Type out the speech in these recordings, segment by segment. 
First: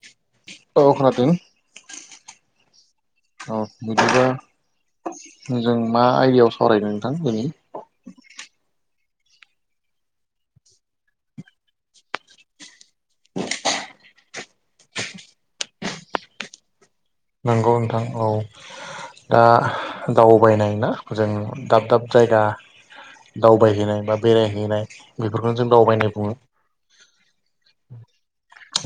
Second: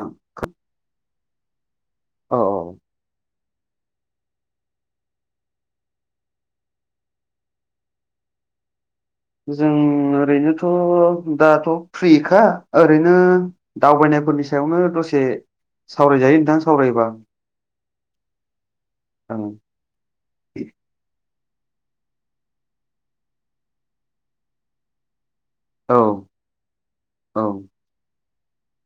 औ औ खोनादों औ औ औ बिदिबा जों मा आयदायाव सावरायनो नोंथां दिनै जों ओरैनोथ' दाथ' फ्रिखा ओरैनो दावबायनायफोरनि सायावनो दसे सावरायजायो नोंथां सावरायोबा। नंगौ नोंथां औ दा ओं दावबायनाय ना जों दाब दाब जायगा दावबायहैनाय बा बेरायहैनाय बेफोरखौनो जों औ दावबायनाय बुङो। औ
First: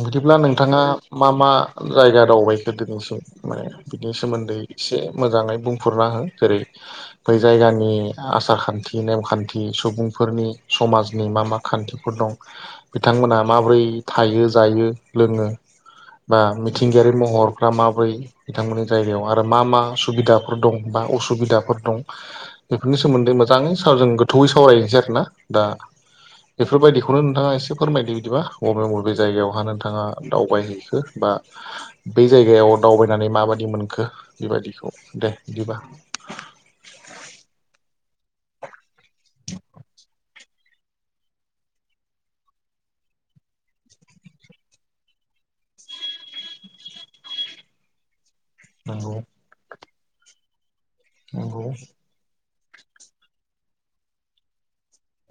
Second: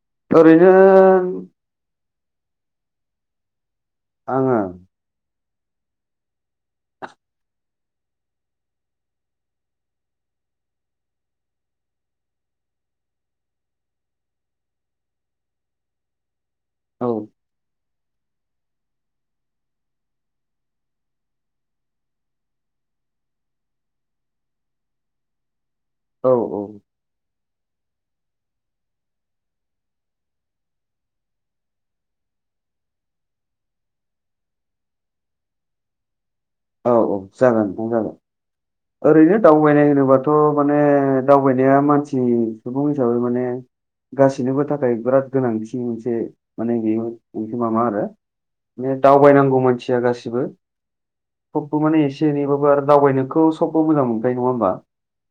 बिदिब्ला ओरैनो नोंथाङा मा मा जायगा दावबायखो दिनैसिम माने बिनि आङो सोमोन्दै एसे मोजाङै बुंफुरना हो जेरै बै जायगानि आसार खान्थि नेमखान्थि सुबुंफोरनि समाजनि मा मा खान्थि फोर दं बिथांमोनहा माबोरै थायो जायो लोङो बा औ मिथिंगायारि महरफ्रा मा ब्रै बिथांमोननि जायगायाव आरो मा मा सुबिदाफोर दं बा असुबिदाफोर दं बेफोरनि सोमोन्दै मोजाङै सानैजों गोथौवै सावरायनोसै आरोना दा औ औ बेफोरबायदि बेखौनो नोंथाङा एसे फोरमायदो बिदिबा बबे बबे जायगायावहा नोंथाङा दावबायहैखो बा बे जायगायाव दावबायनानै माबायदि मोनखो बेबायदिखौ दे बिदिबा औ औ जागोन बुं जागोन ओरैनो दावबायनाय होनोबाथ' माने दावबायनाया मानसि सुबुं हिसाबै माने गासैनोबो थाखाय बिराद गोनांथि मोनसे माने बेयो माबा आरोना माने नंगौ दावबायनांगौ मानसिया गासिबो नंगौ थेवबो माने एसे जेनेबाबो आरो दावबायनोखौ सबबो मोजां मोनखायो नङा होमबा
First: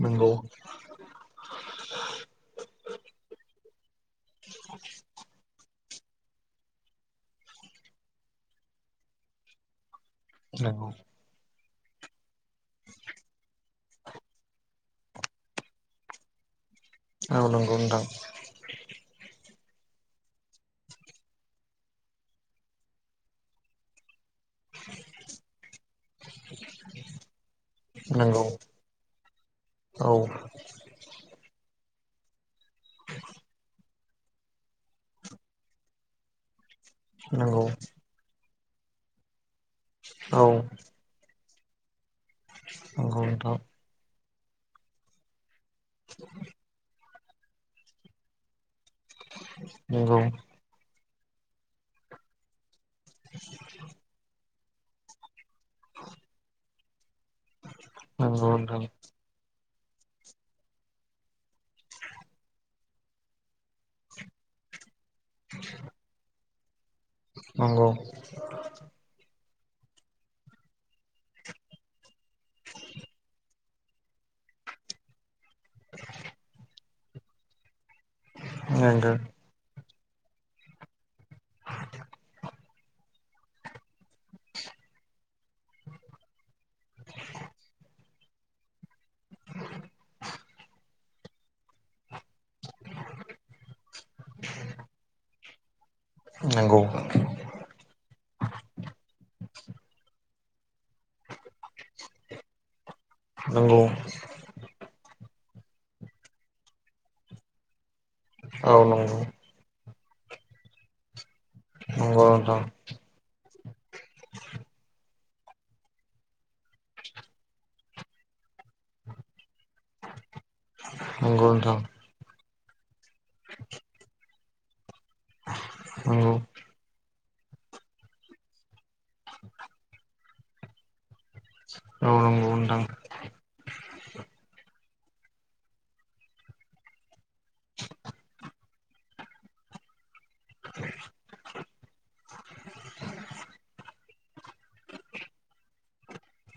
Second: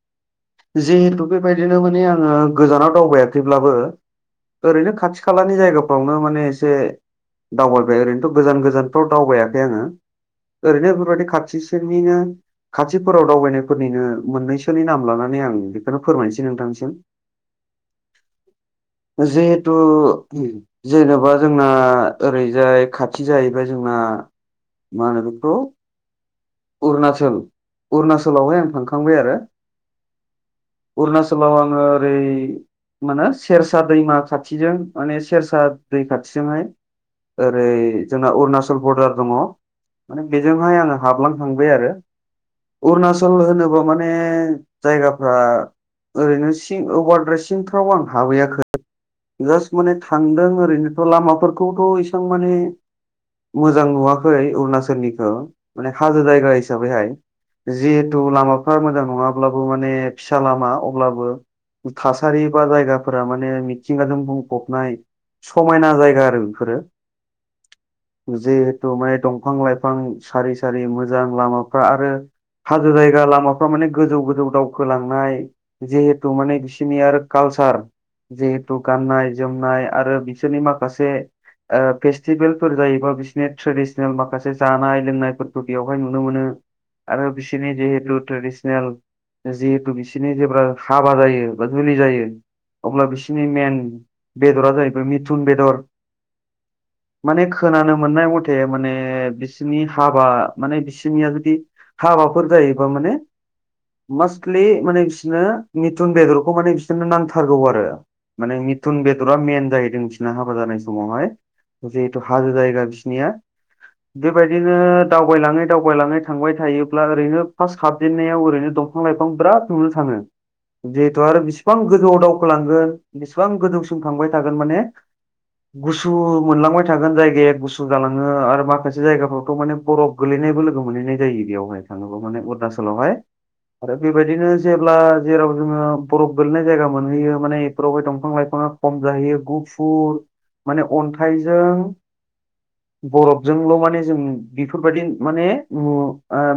नंगौ जिहेथु बेबायदिनो माने आङो गोजानाव दावबायाखैब्लाबो ओरैनो खाथि खालानि जायगायाव फावनो माने एसे दावबाय ओरैनोथ' गोजान गोजानफ्राव दावबायाखै आङो। नंगौ ओरैनो बेफोरबायदि खाथिसनिनो फोराव दावबायनायफोरनिनो मोननैसोनि नाम लानानै आं बेखौनो फोरमायनोसै नोंथांसिम औ नोंगौ नोंथां जिहेतु जेनेबा जोंना ओरैजाय खाथि जाहैबाय जोंना मा होन बेखौ अरुणचल नंगौ अरुणचलावहाय आं थांखांबाय आरो औ अरणाचल आं आरो माने सेरसा दैमा खाथिजों माने सेरसा दै खाथिजोंहाय नंगौ ओरै जोंना अरुणचल बरदार दङ माने औ बेजोंहाय आङो हाबलां खांबाय आरो नंगौ अरुणचल नोंथां होनोबा माने जायगाफ्रा ओरैनो सिं अभारद्राय सिंफ्राव आं हाबहैयाखै जास्ट माने नंगौ थांदों ओरैनोथ' लामाफोरखौथ' इसबां माने मोजां नुवाखै अरुणाचलनिखौ माने हाजो जायगा हिसाबैहाय जिहेथु नंगौ लामाफ्रा नोंथां मोजां नङा अब्लाबो माने फिसा लामा अब्लाबो थासारि बा जायगाफोरा माने मिथिंगाजों बुंफबनाय समायना जायगा आरो बेफोरो नंगौ जे माने दंफां लाइफां सारि सारि मोजां लामाफ्रा आरो हाजो जायगा लामाफ्रा माने गोजौ गोजौ दावखोलांनाय जिहेथु माने बिसनि आरो कालसार जिहेतु नंगौ गाननाय जोमनाय आरो बिसोरनि माखासे फेसटिभेल फोर जायोबा बिसोरनि माखासे जानाय लोंनायफोरखौ बेयावहाय नुनो मोनो आरो बिसोरनि जिहेतु ट्रेडिसनेल जिहेतु बिसोरनि जेब्ला हाबा जायो बा जुलि जायो अब्ला बिसोरनि मेन बेदरा जाहैबाय मिथुन बेदर नांगौ माने खोनानो मोननाय मथे माने बिसिनि हाबा माने बिसोरनिया जुदि हाबाफोर जायोबा माने नोंगौ खालि माने बिसोरनो मिथुन बेदरखौ माने बिसोरनो नांथारगौ आरो माने औ मिथुन नंगौ बेदरा मेन जाहैदों बिसोरना हाबा जानाय समावहाय जिहेथु नंगौ हाजो नोंथां जायगा बिसनिया बेबायदिनो दावबायलाङै दावबायलाङै थांबाय थायोब्ला ओरैनो फार्स्ट गाबजेननायाव ओरैनो दंफां लाइफां बिराद नो थाङो जिहेथु आरो बेसेबां गोजौआव दावखोलांगोन बेसेबां गोजौसिम थांबाय थागोन माने गुसु नंगौ मोनलांबाय थागोन थागोन जायगायाव गुसु जालाङो आरो माखासे जायगाफ्रावथ' माने बरफ गोगलैनायबो लोगो मोनहैनाय जायो। बेयावहाय थाङांगौ माने नोंथां अरुणाचलावहाय आरो बेबायदिनो जेब्ला जेराव जोङो बरफ गोलैनाय जायगा मोनहैयो माने बेफोरावहाय दंफां लाइफाङा खम जाहयो गुफुर माने अन्थाइजों बरफजोंल' माने जों बेफोरबायदि माने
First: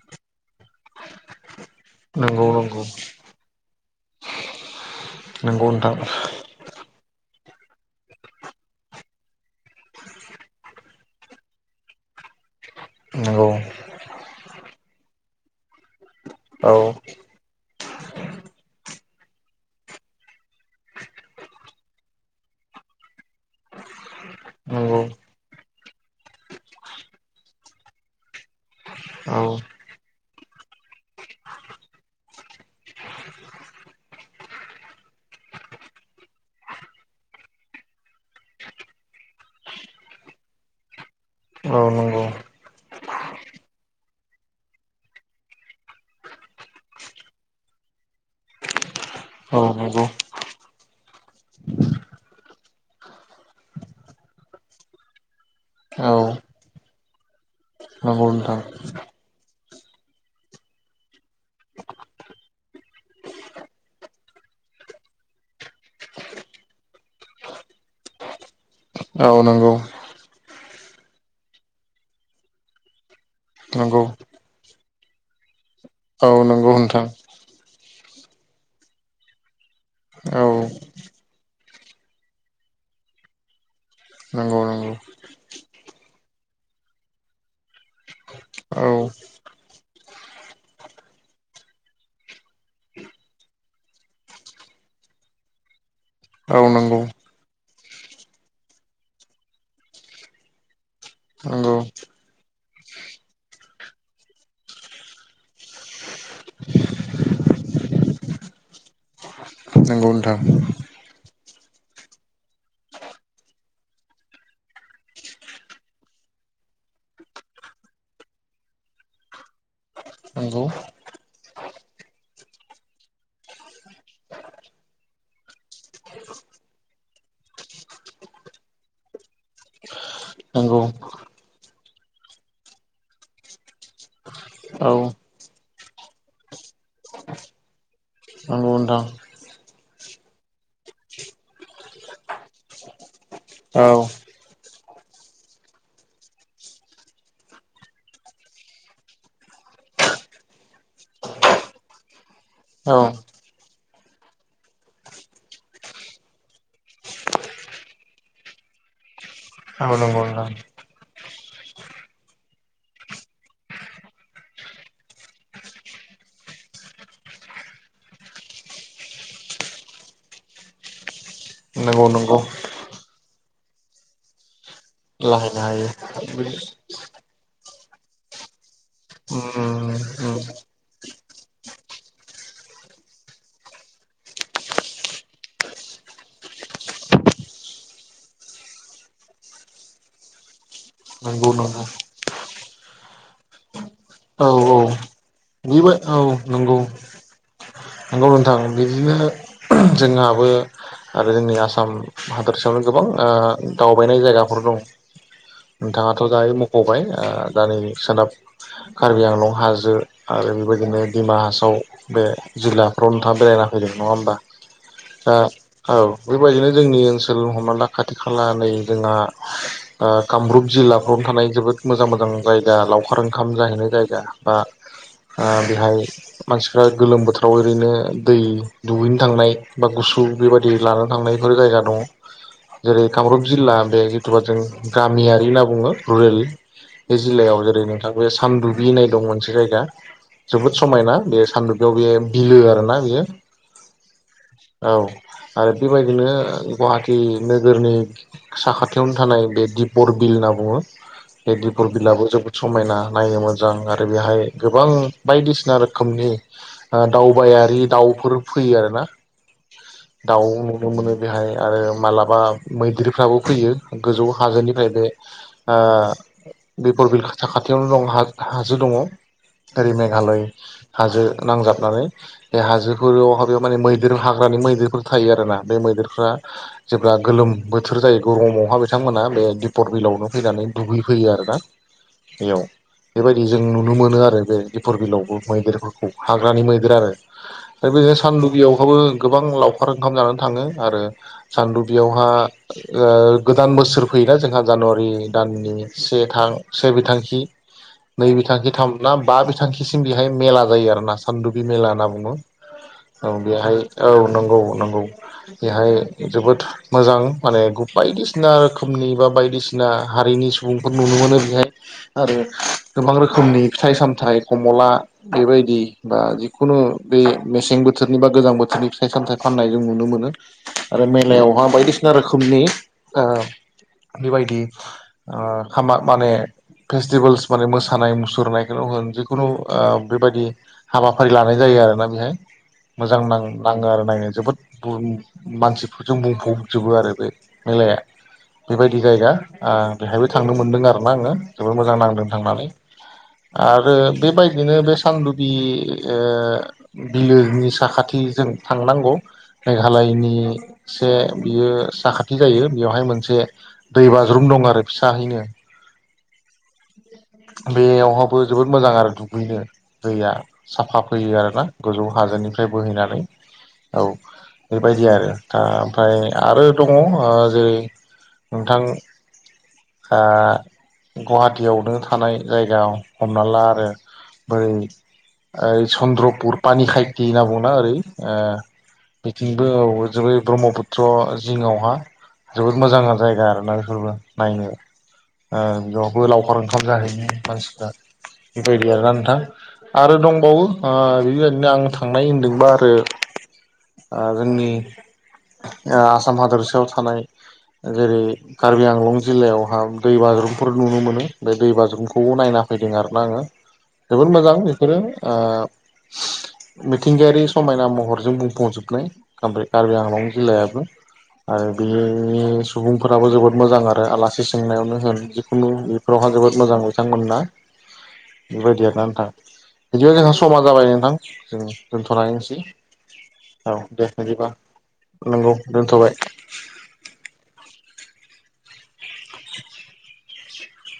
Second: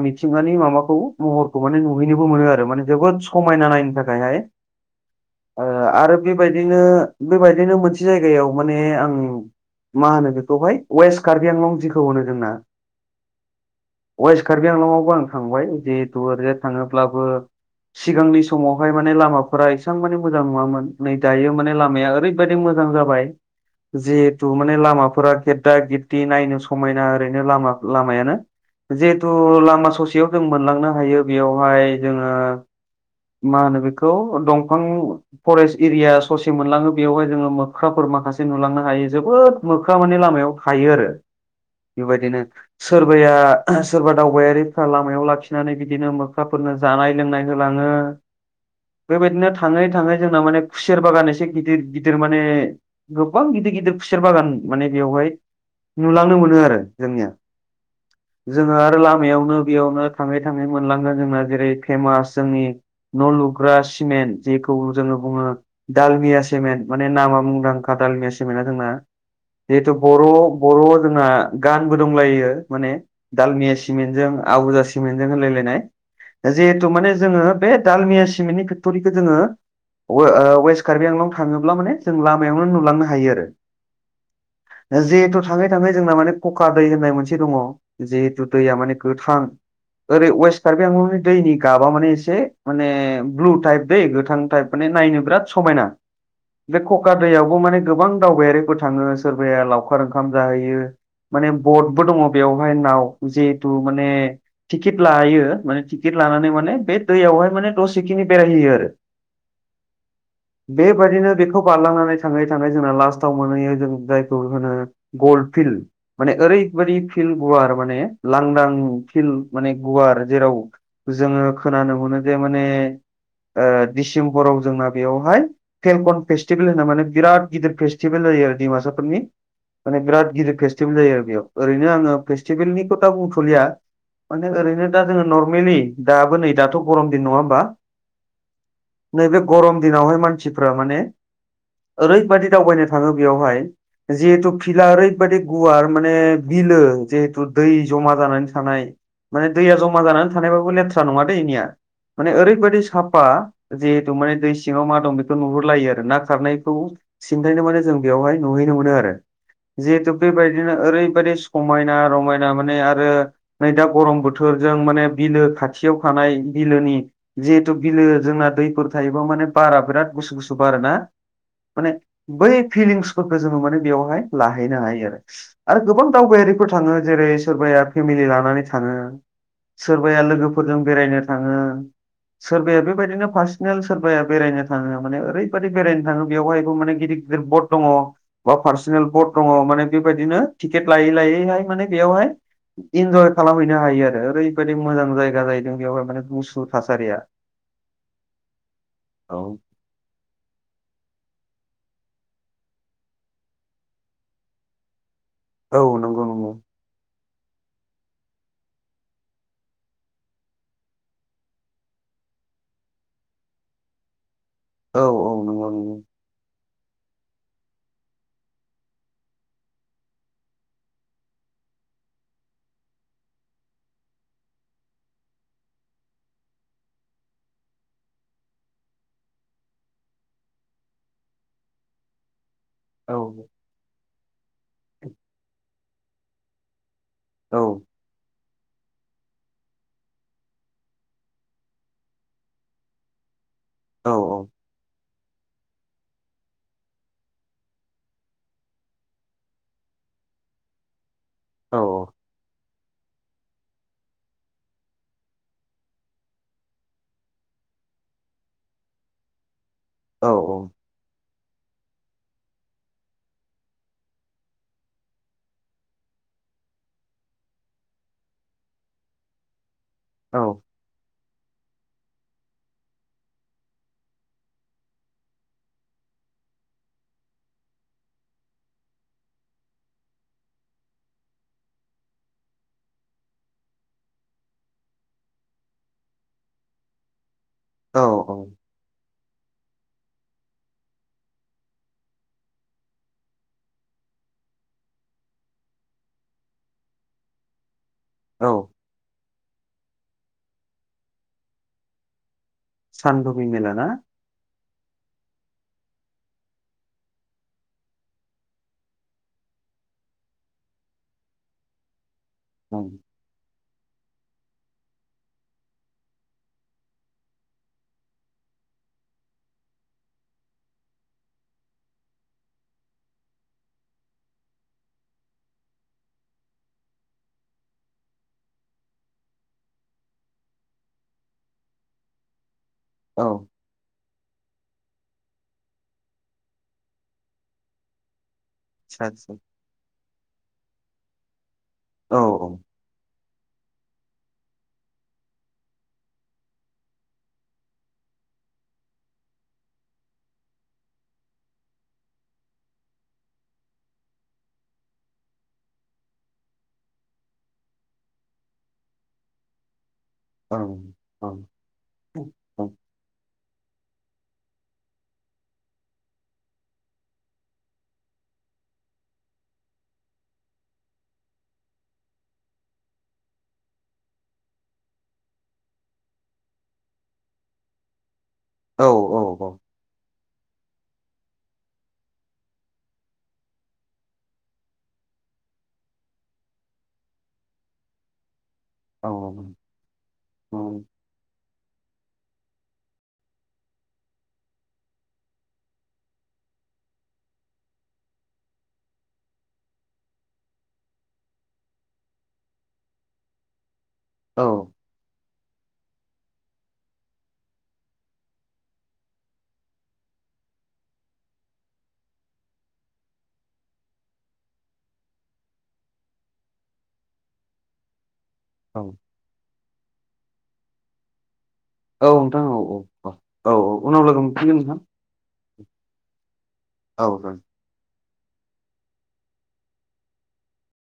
मिथिंगानि माबाखौ महरखौ माने नुहैनोबो नंगौ मोनो औ आरो माने जोबोद समायना नायनो थाखायहाय ओ नोंगौ नथां आरो बेबायदिनो बेबायदिनो मोनसे जायगायाव माने आं मा होनो बेखौहाय वेस्ट कार्बि आंलं जिखौ होनो जोंना नंगौ वेस्ट कार्बि आंलंआवबो आं थांबाय जिहेतु ओरजाय औ थाङोब्लाबो सिगांनि समावहाय माने लामाफोरा एसेबां माने मोजां नङामोन नै दायो माने लामाया ओरै बायदि मोजां जाबाय जिथु माने नंगौ लामाफोरा गेददा गेददि नायनो समायना ओरैनोा लामायानो जिहेथु औ लामा ससेयाव जों मोनलांनो हायो बेयावहाय जोङो मा होनो बेखौ दंफां फरेस्ट एरिया ससे मोनलाङो बेवहाय जोङो मोख्राफोर माखासे नुलांनो हायो जोबोद मोख्रा माने लामायाव थायो आरो औ नंगौ बेबायदिनो सोरबाया सोरबा दावबायारिफ्रा लामायाव लाखिनानै बिदिनो मोखाफोरनो जानाय लोंनाय होलाङो बेबायदिनो औ थाङै नंगौ थाङै जोंना माने खुसेर बागान एसे गिदिर गिदिर माने गोबां गिदिर गिदिर खुसेर बागान माने बेवहाय औ नुलांनो मोनोआरो जोंनिया नंगौ नोंथां जोङो आरो लामायावनो बेयावनो थाङै थाङै मोनलांगोन जोंना जेरै फेमास जोंनि न' लुग्रा सिमेन्ट जेखौ जोङो बुङो दडालमिया सेमेन्ट माने नामा मुंदांखा दालमिया सि सिमेना जोंना औ नंगौ जिहेथु बर' बर' जोंना गानबो दंलायो माने दालमिया नंगौ सिमेन्टजों आबुजा सिमेन्टजों होलायलायनाय औ नंगौ जिहेथु नोंथां माने जोङो बे दालमिया सिमेन्टनि फेक्टरिखौ जोङो वे ओ औ वेस्ट कार्बि आंलाव थाङोब्ला माने जों लामायावनो नुलांनो हायोआरो नांगौ नांगौ जिहेथु थाङै थाङै जोंना माने कक दै होननाय मोनस से दङ जिहेतु दैया औ माने गोथां ओरै वेस्ट कारबि आंलंनि दैनि गाबा माने एसे माने ब्लु टाइप दै गोथां टाइप माने नायनो बिराद समायना औ बे नंगौ कका दैयावबो माने गोबां दावबायारिफोर थाङो सोरबाया लावखार ओंखाम जाहैयो माने नंगौ बडबो दङ बेवहाय नाव जिहेतु माने टिकेट लायो माने टिकेट लानानै माने बे दैयावहाय माने दसेखिनि बेरायहैयोआरो [inaudible] नंगौ नोंथां बेबायदिनो बेखौ बारलांनानै थाङै थाङै जोंना लास्टआव मोनहैयो जों जायखौ होनो गल फिल्ड माने ओरै बायदि फिल्ड गुवार माने लांदां फिल्ड माने गुवार जेराव नंगौ जोङो खोनानो मोनो जे माने ओ डिसेम्बराव जोंना बेयावहाय फेलकन फेस्टिभेल होनना माने बिराद गिदिर फेस्टिभेल जायो आरो दिमासाफोरनि माने बिराद गिदिर नंगौ फेस्टिभेल जायो आरो बेयाव ओरैनो आङो फेस्टिभेलनि खोथा बुंथ'लिया माने ओरैनो औ दा जोङो नर्मेलि दाबो नै दाथ' गरम दिन नङा होमबा नोंगौ नोंथां नैबे गरम दिनावहाय मानसिफ्रा माने ओरैबादि दावबायनो थाङो बेयावहाय औ जिहेतु फिला ओरैबादि गुवार माने बिलो जिहेथु दै जमा जानानै थानाय माने दैया जमा जानानै थानायबाबो लेथ्रा नङा दैे इनिया माने ओरैबायाददि औ साफा जिहेथु माने दै सिङाव मा दं बेखौ नुहुरलायो आरो ना खारनायखौ सिन्थायनो माने जों बेवहाय नुहैनो मोनो आरो जिहेथु नंगौ नोंथां बेबायदिनो ओरैबायदि समायना रमायना माने आरो नै दा गरम बोथोरजों माने बिलो खाथियाव थानाय बिलोनि जिहेथु बिलो जोंना दैफोर थायोबा माने बारा बिराद गुसु गुसु बारोना माने नंगौ नंगौ बै फिलिंसफोरखौ जोङो माने बेवहाय लाहैनो हायो आरो लाहैनो आरो हायो गोबां दावबायारिफोर थाङो जेरै सोरबाया फेमिलि लानानै थाङो उम सोरबाया उम लोगोफोरजों बेरायनो थाङो सोरबाया बेबायदिनो पार्सनेल सोरबाया बेरायनो थाङो माने ओरैबायादि बेरायनो थाङो बेवहायबो माने गिदिर दिर बट दङ बा पार्सनेल बट दङ माने बेबायदिनो टि केट लायै नंगौ लायैहाय नंगौ माने बेयावहाय इन्जय खालामहैनो हायोआरो औ औ ओरैबायाददि मोजां जायगा जाहैदों बेबो बेवहाय औ माने गुसु नंगौ थासारिया [inaudible] नंगौ नोंथांं बिदिनो औ जोंहाबो आरो जोंनि आसाम हादरसायावनो गोबां ओ दावबायनाय जायगाफोर दं। औ नोंथाङाथ' नंगौ जाय नंगौ मख'बाय ओ दा नै सोनाब कार्बि आंलं हाजो आरो बेबायदिनो डिमा हासाव बे जिल्ला रनथा बेरायना फैदों नङा होमबा औ औ दा नंगौ औ नंगौ बेबायदिनो जोंनि ओनसोल हमना ला खाथि खाला नै जोंहा ओ कामरुप जिल्लाफ्रावनो थानाय जोबोद मोजां मोजां जायगा लावखार ओंखाम जाहैनाय जायगा। बा ओ बेहाय मानसिफ्रा गोलोम बोथोराव ओरैनो दै दुगैनो थांनाय बा गुसु बेबायदि लानो थांनाय बेफोर जायगा दङ। [inaudible] जेरै कामरुप जिल्ला बे जिथुबा जों गामियारि होनना बुङो रुरेल बे औ जिल्लायाव जेरै नोंथां बे सानदुब होननाय दं मोनसे जायगा जोबोद समायना बे सानदुबयाव बे बिलो आरोना बियो। औ औ औ आरो बेबायदिनो गुवाहाटि नोगोरनि साखाथियावनो थानाय बे दिपर बिल होनना बुङो बे औ दिपर बिलाआबो जोबोद समायना नायनो मोजां आरो बेहाय गोबां बायदिसिना रोखोमनि ओ दावबायारि दाउफोर फैयो आरो ना औ दाउ नुनो मोनो बेहाय आरो मालाबा मैदेरफ्राबो फैयो गोजौ हाजोनिफ्राय बे ओ दिफरबिल साखाथियावनो दं हाजो दङ [unintelligible] औ [unintelligible] हाजो नांजाब नानै बे हाजोफोरावह बेयाव माने मैदेर हाग्रानि मैदेरफोर थायो आरोना बे मैदेरफ्रा जेब्ला गोलोम बोथोर जायो गरमावहााय बिथांमोना बे दिपर बिलआवनो फैनानै दुगैफैयो आरोना बेयाव बेबायदि जों नुनो मोनो आरो बे दिफर बिलआवबो मैदेरफोरखौ हाग ग्रानि मैदेर आरो औ बिदिनो औ सानदुगियावहाबो गोबां लावखार ओंखाम जानानै थाङो आरो सान्दुबियावहा ओ गोदान बोसोर फैयोना जोंहा जानुवारि दाननि [unintelligible] [inaudible] नै बिथांखि थाम ना बा बिथांखिसिम बेहाय मेला जायो आरो ना सान्दुबि मेला होनना बुङो। औ सानदुबि मेला बेहाय ना औ नंगौ नंगौ बेहाय जोबोद मोजां माने बायदिसिना रोखोमनि बा बायदिसिना हारिनि सुबुंफोर नुनो मोनो बेहाय आरो औ गोबां रोखोमनि फिथाइ सामथाइ खमला बेबायदि बा जिखुनु बे मेसें बोथोरनि बा गोजां बोथोरनि फिथाइ सामथायाइ फाननाय जों नुनो मोनो। आरो मेलायावहा बायदिसिना रोखोमनि ओ बेबायदि ओ खामा माने फेस्टिभेल्स माने मोसानाय मुसुरनायखौनो होन जिखुनु ओ बेबायाददि हाबाफारि लानाय जायो आरोना बेहाय मोजां औ नां नाङो आरो ना एहाय जोबोद मानसिफोरजों बुंफबजोबो आरो बे मेलाया बेबायदि आदसा जायगा आ बेहायबो थांनो मोनदों आरोना आङो जोबोद मोजां औ नांदों थांनानै आरो बेबायदिनो बे सानदुबि ओ बिलोनि साखाथि जों थांनांगौ मेघालयनि से बियो साखाथि जायो बेवहाय मोनसे दै बाज्रुम दं आरो फिसाहैनो बेयावहाबो जोबोद मोजां आरो दुगैनो दैया औ साफा औ फैयो आरोना। गोजौ औ हाजोनिफ्राय बोहैनानै औ बेबायदि आरो दा ओमफ्राय आरो दङ ओ जेरै नोंथां आ गुवाहाटियाव नों थानाय जायगायाव हमना ला आरो बै ओइ चन्द्रपुर पानि खायथि होनना बुङोना ओरै ओ औ औ बिथिंबो औ ज यै ब्रह्म पु त्र जिङावहा जोबोद मोजां जायगा आरोना बेफोरबो नायनो ओ बेयावबो लावखार ओंखाब जाहैनाय मानसिफ्रा बेबायदि औ आरोना नोंथां आरो औ दंबावो ओ बेबायदिनो नो आं थांनाय होनदोंबा आरो जोंनि ओ आसाम हादरसायाव थानाय जेरै कार्बि आंलं जिल्लायावहा दै बाज्रुमफोर नुनो मोनो बे दै बाजुुमखौबो नायना फैदों आरोना आङो। जोबोद मोजां औ बेफोरो ओ मिथिंगायारि समायना महरजों बुंफबजोबनाय ओमफ्राय कार्बि आंलं जिल्लायाबो आरो बेनि सुबुंफोराबो जोबोद मोजां आरो आलासि सोंनायावनो होन जिखुनु फोरावहा जोबोद मोजां बिथांमोना औ बेबायदि आरोना नोंथां बिदिबा जोंहा समा जाबाय नोंथां जों नोंथां औ दोनथ'लसै औ औ औ उनाव दे लोगो बिदिबा मोनफिनगोन नोंथां नंगौ दोनथ'बाय औ [inaudible]